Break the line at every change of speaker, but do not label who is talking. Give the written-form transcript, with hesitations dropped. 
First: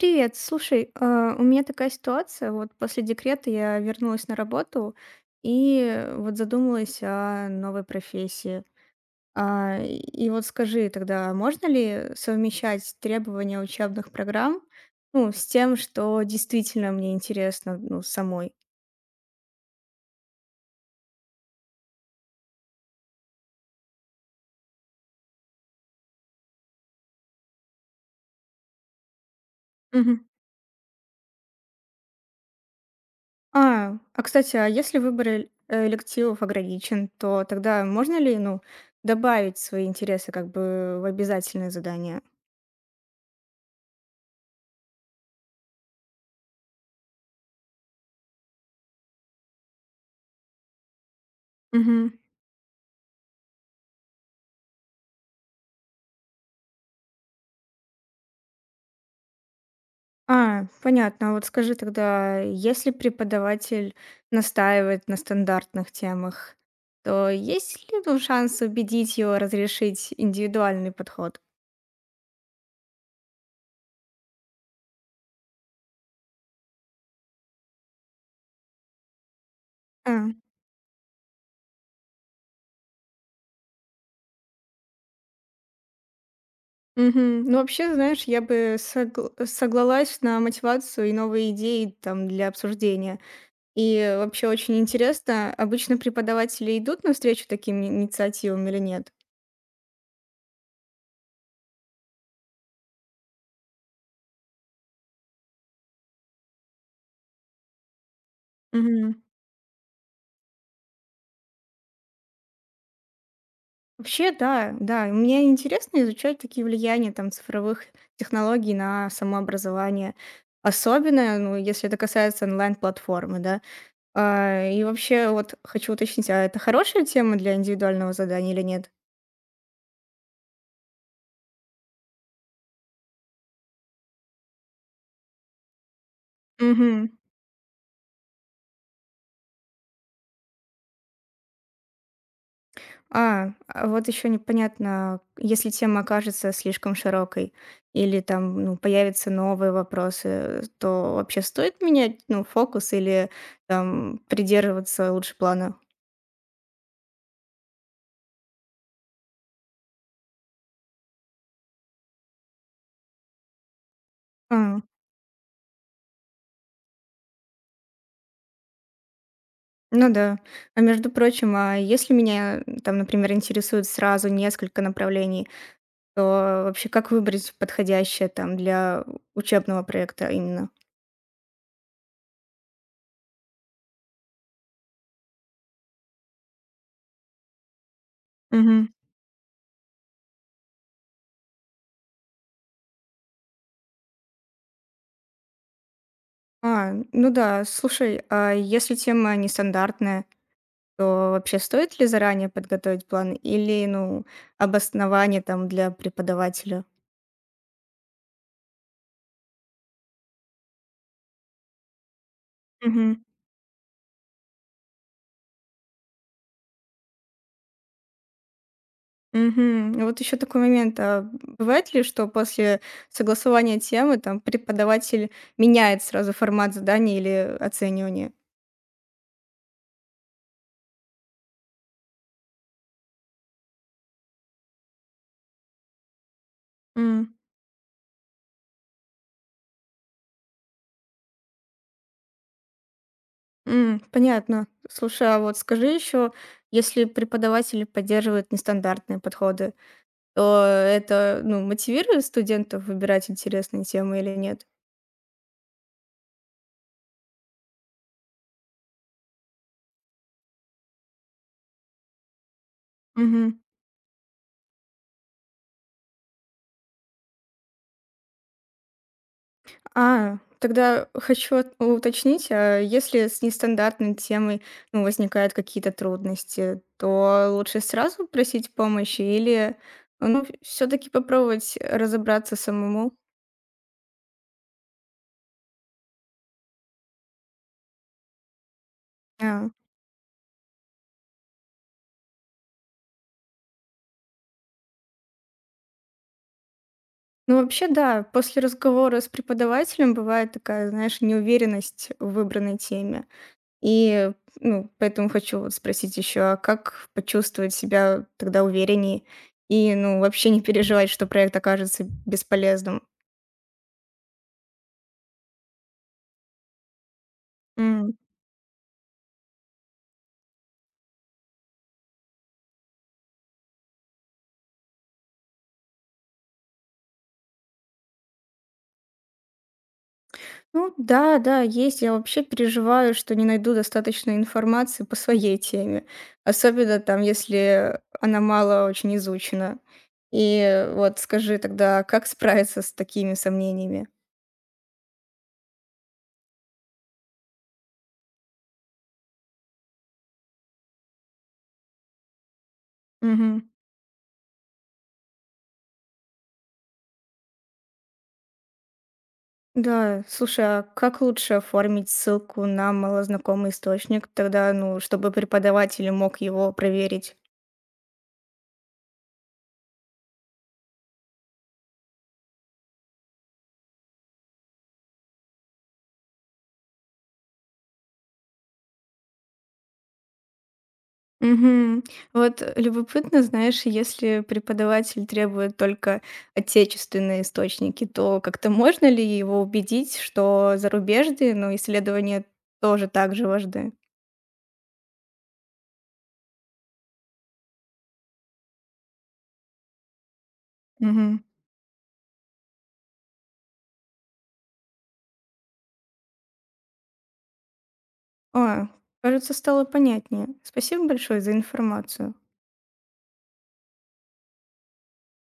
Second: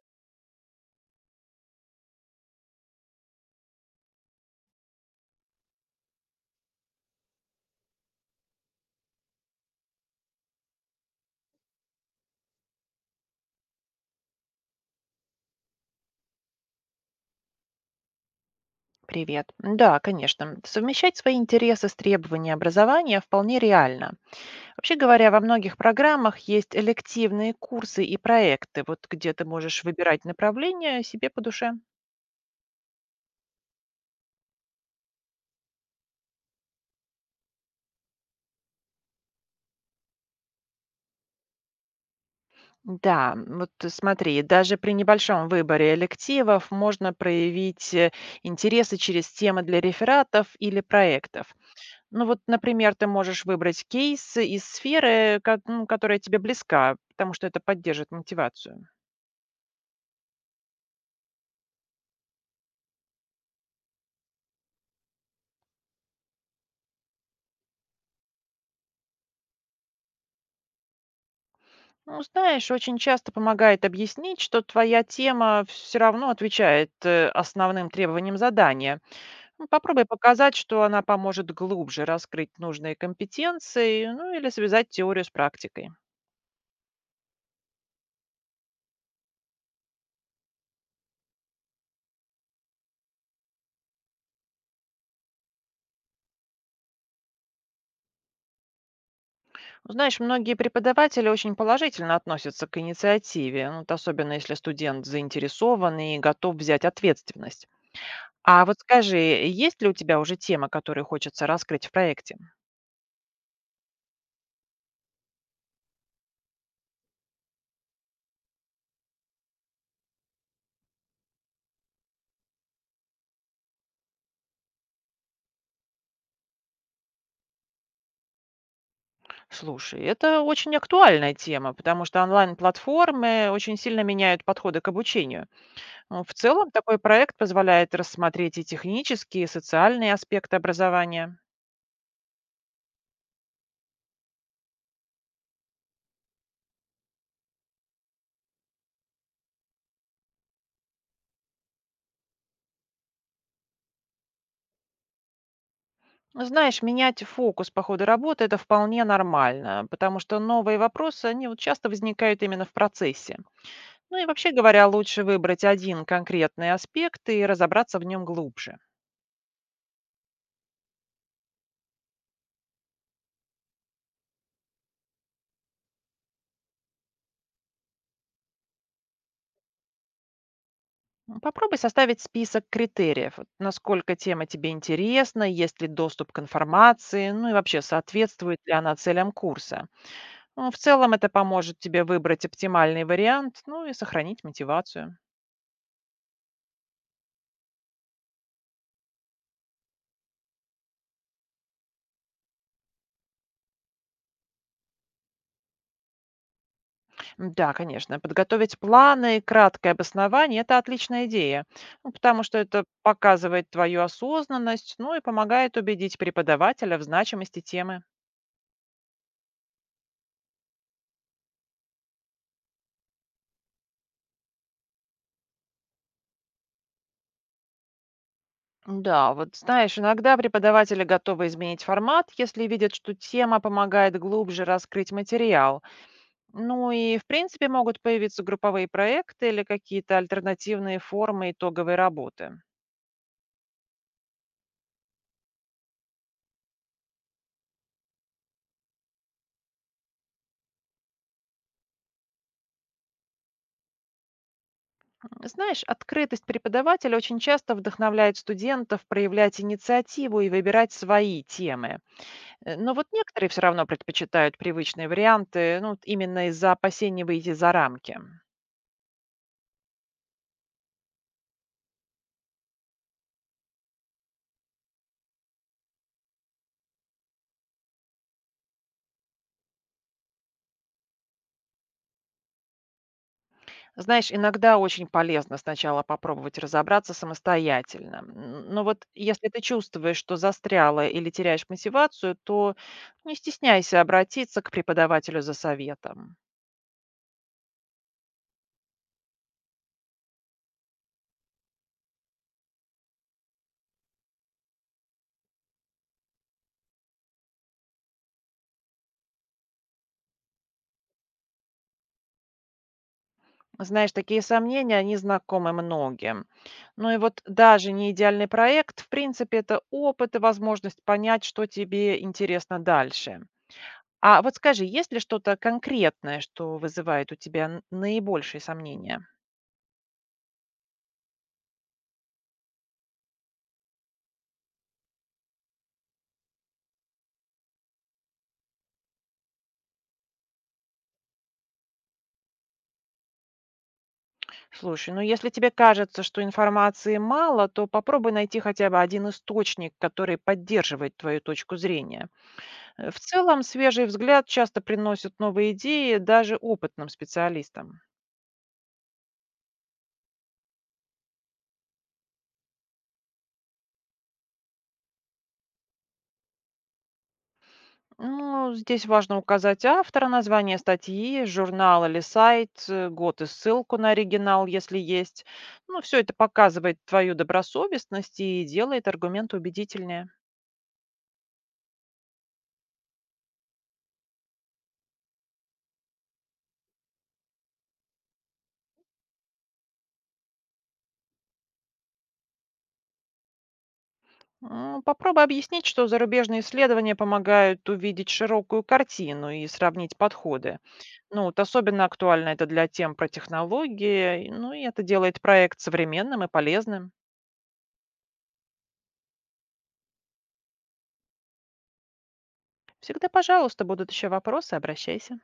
Привет, слушай, у меня такая ситуация. Вот после декрета я вернулась на работу и вот задумалась о новой профессии. А, И и вот скажи тогда, можно ли совмещать требования учебных программ, ну, с тем, что действительно мне интересно, ну, самой?
Привет. Да, конечно. Совмещать свои интересы с требованиями образования вполне реально. Вообще говоря, во многих программах есть элективные курсы и проекты, вот где ты можешь выбирать
Мгм.
направление себе по душе.
А кстати, а если выбор элективов ограничен, то тогда можно ли, ну, добавить свои интересы как бы в обязательное задание?
Да, вот смотри, даже при небольшом выборе элективов можно проявить интересы через темы для рефератов или проектов. Ну вот, например, ты можешь выбрать кейсы из сферы, ну, которая тебе близка, потому что это поддержит мотивацию.
Понятно. А вот скажи тогда, если преподаватель настаивает на стандартных темах, то есть ли, ну, шанс убедить его разрешить индивидуальный подход?
Ну, знаешь, очень часто помогает объяснить, что твоя тема все равно отвечает основным требованиям задания. Ну, попробуй
А,
показать, что она поможет глубже раскрыть нужные компетенции, ну или связать теорию с практикой.
Мгм. Ну, вообще, знаешь, я бы соглалась на мотивацию и новые идеи там для обсуждения. И вообще очень интересно, обычно преподаватели идут навстречу таким инициативам или нет?
Ну, знаешь, многие преподаватели очень положительно относятся к инициативе, ну, вот особенно если студент заинтересован и готов взять ответственность. А вот скажи,
Мгм.
есть ли у тебя уже тема, которую хочется раскрыть в проекте?
Вообще, да, да. И мне интересно изучать такие влияния там цифровых технологий на самообразование. Особенно, ну, если это касается онлайн-платформы, да. И вообще, вот хочу уточнить, а это хорошая тема для индивидуального задания или нет?
Слушай, это очень актуальная тема, потому что онлайн-платформы очень сильно меняют подходы к обучению. Ну, в целом, такой
Мгм.
проект позволяет рассмотреть и технические, и социальные аспекты образования.
А вот еще непонятно, если тема окажется слишком широкой или там, ну, появятся новые вопросы, то вообще стоит менять, ну, фокус или там придерживаться лучше плана?
Ну, знаешь, менять фокус по ходу работы– это вполне нормально, потому что новые вопросы, они вот часто возникают именно в процессе. Ну и вообще говоря, лучше выбрать один конкретный аспект и разобраться в нем глубже.
Ну да. А между прочим, а если меня там, например, интересует сразу несколько направлений, то вообще как выбрать подходящее там для учебного проекта именно?
Попробуй составить список критериев, вот насколько тема тебе интересна, есть ли доступ к информации, ну и вообще соответствует ли
Мгм.
она целям курса. Ну, в целом это поможет тебе выбрать оптимальный вариант, ну и сохранить мотивацию.
Ну да, слушай, а если тема нестандартная, то вообще стоит ли заранее подготовить план или, ну, обоснование там для преподавателя?
Да, конечно, подготовить планы и краткое обоснование– это отличная идея, ну, потому что это показывает твою осознанность, ну и помогает убедить преподавателя в значимости темы.
Мгм. Вот еще такой момент. А бывает ли, что после согласования темы там преподаватель меняет сразу формат задания или оценивания?
Да, вот знаешь, иногда преподаватели готовы изменить формат, если видят, что тема помогает глубже раскрыть материал. Ну и, в
М,
принципе, могут появиться групповые проекты или какие-то альтернативные формы итоговой работы.
понятно. Слушай, а вот скажи еще, если преподаватели поддерживают нестандартные подходы, то это, ну, мотивирует студентов выбирать интересные темы или нет?
Знаешь, открытость преподавателя очень часто вдохновляет студентов проявлять инициативу и выбирать свои темы. Но вот некоторые все равно предпочитают привычные варианты, ну, вот именно из-за опасений выйти за рамки.
Тогда хочу уточнить, а если с нестандартной темой, ну, возникают какие-то трудности, то лучше сразу просить помощи или, ну, все-таки попробовать разобраться самому?
Знаешь, иногда очень полезно сначала попробовать разобраться самостоятельно. Но вот если ты
А,
чувствуешь, что застряла или теряешь мотивацию, то не стесняйся обратиться к преподавателю за советом.
Ну, вообще, да, после разговора с преподавателем бывает такая, знаешь, неуверенность в выбранной теме. И, ну, поэтому хочу вот спросить еще, а как почувствовать себя тогда увереннее и, ну, вообще не переживать, что проект окажется бесполезным?
Знаешь, такие сомнения, они знакомы многим. Ну и вот даже не идеальный проект, в принципе, это опыт и возможность понять, что тебе интересно дальше. А вот скажи, есть ли что-то конкретное, что вызывает у тебя наибольшие сомнения?
Ну да, да, есть. Я вообще переживаю, что не найду достаточно информации по своей теме. Особенно там, если она мало очень изучена. И вот скажи тогда, как справиться с такими сомнениями?
Слушай, ну если тебе кажется, что информации мало, то попробуй найти хотя бы один источник, который поддерживает твою точку зрения. В целом,
Мгм.
свежий взгляд часто приносит новые идеи даже опытным специалистам.
Да, слушай, а как лучше оформить ссылку на малознакомый источник тогда, ну, чтобы преподаватель мог его проверить?
Ну, здесь важно указать автора, название статьи, журнал или сайт, год и ссылку на оригинал, если есть. Ну, все это показывает твою добросовестность и делает аргумент убедительнее.
Мгм. Вот, любопытно, знаешь, если преподаватель требует только отечественные источники, то как-то можно ли его убедить, что зарубежные, но исследования тоже так же важны?
Попробуй объяснить, что зарубежные исследования помогают увидеть широкую картину и сравнить подходы.
Мгм.
Ну, вот особенно актуально это для тем про технологии, ну и это делает проект современным и полезным.
О, кажется, стало понятнее. Спасибо большое за информацию.
Всегда, пожалуйста, будут еще вопросы, обращайся.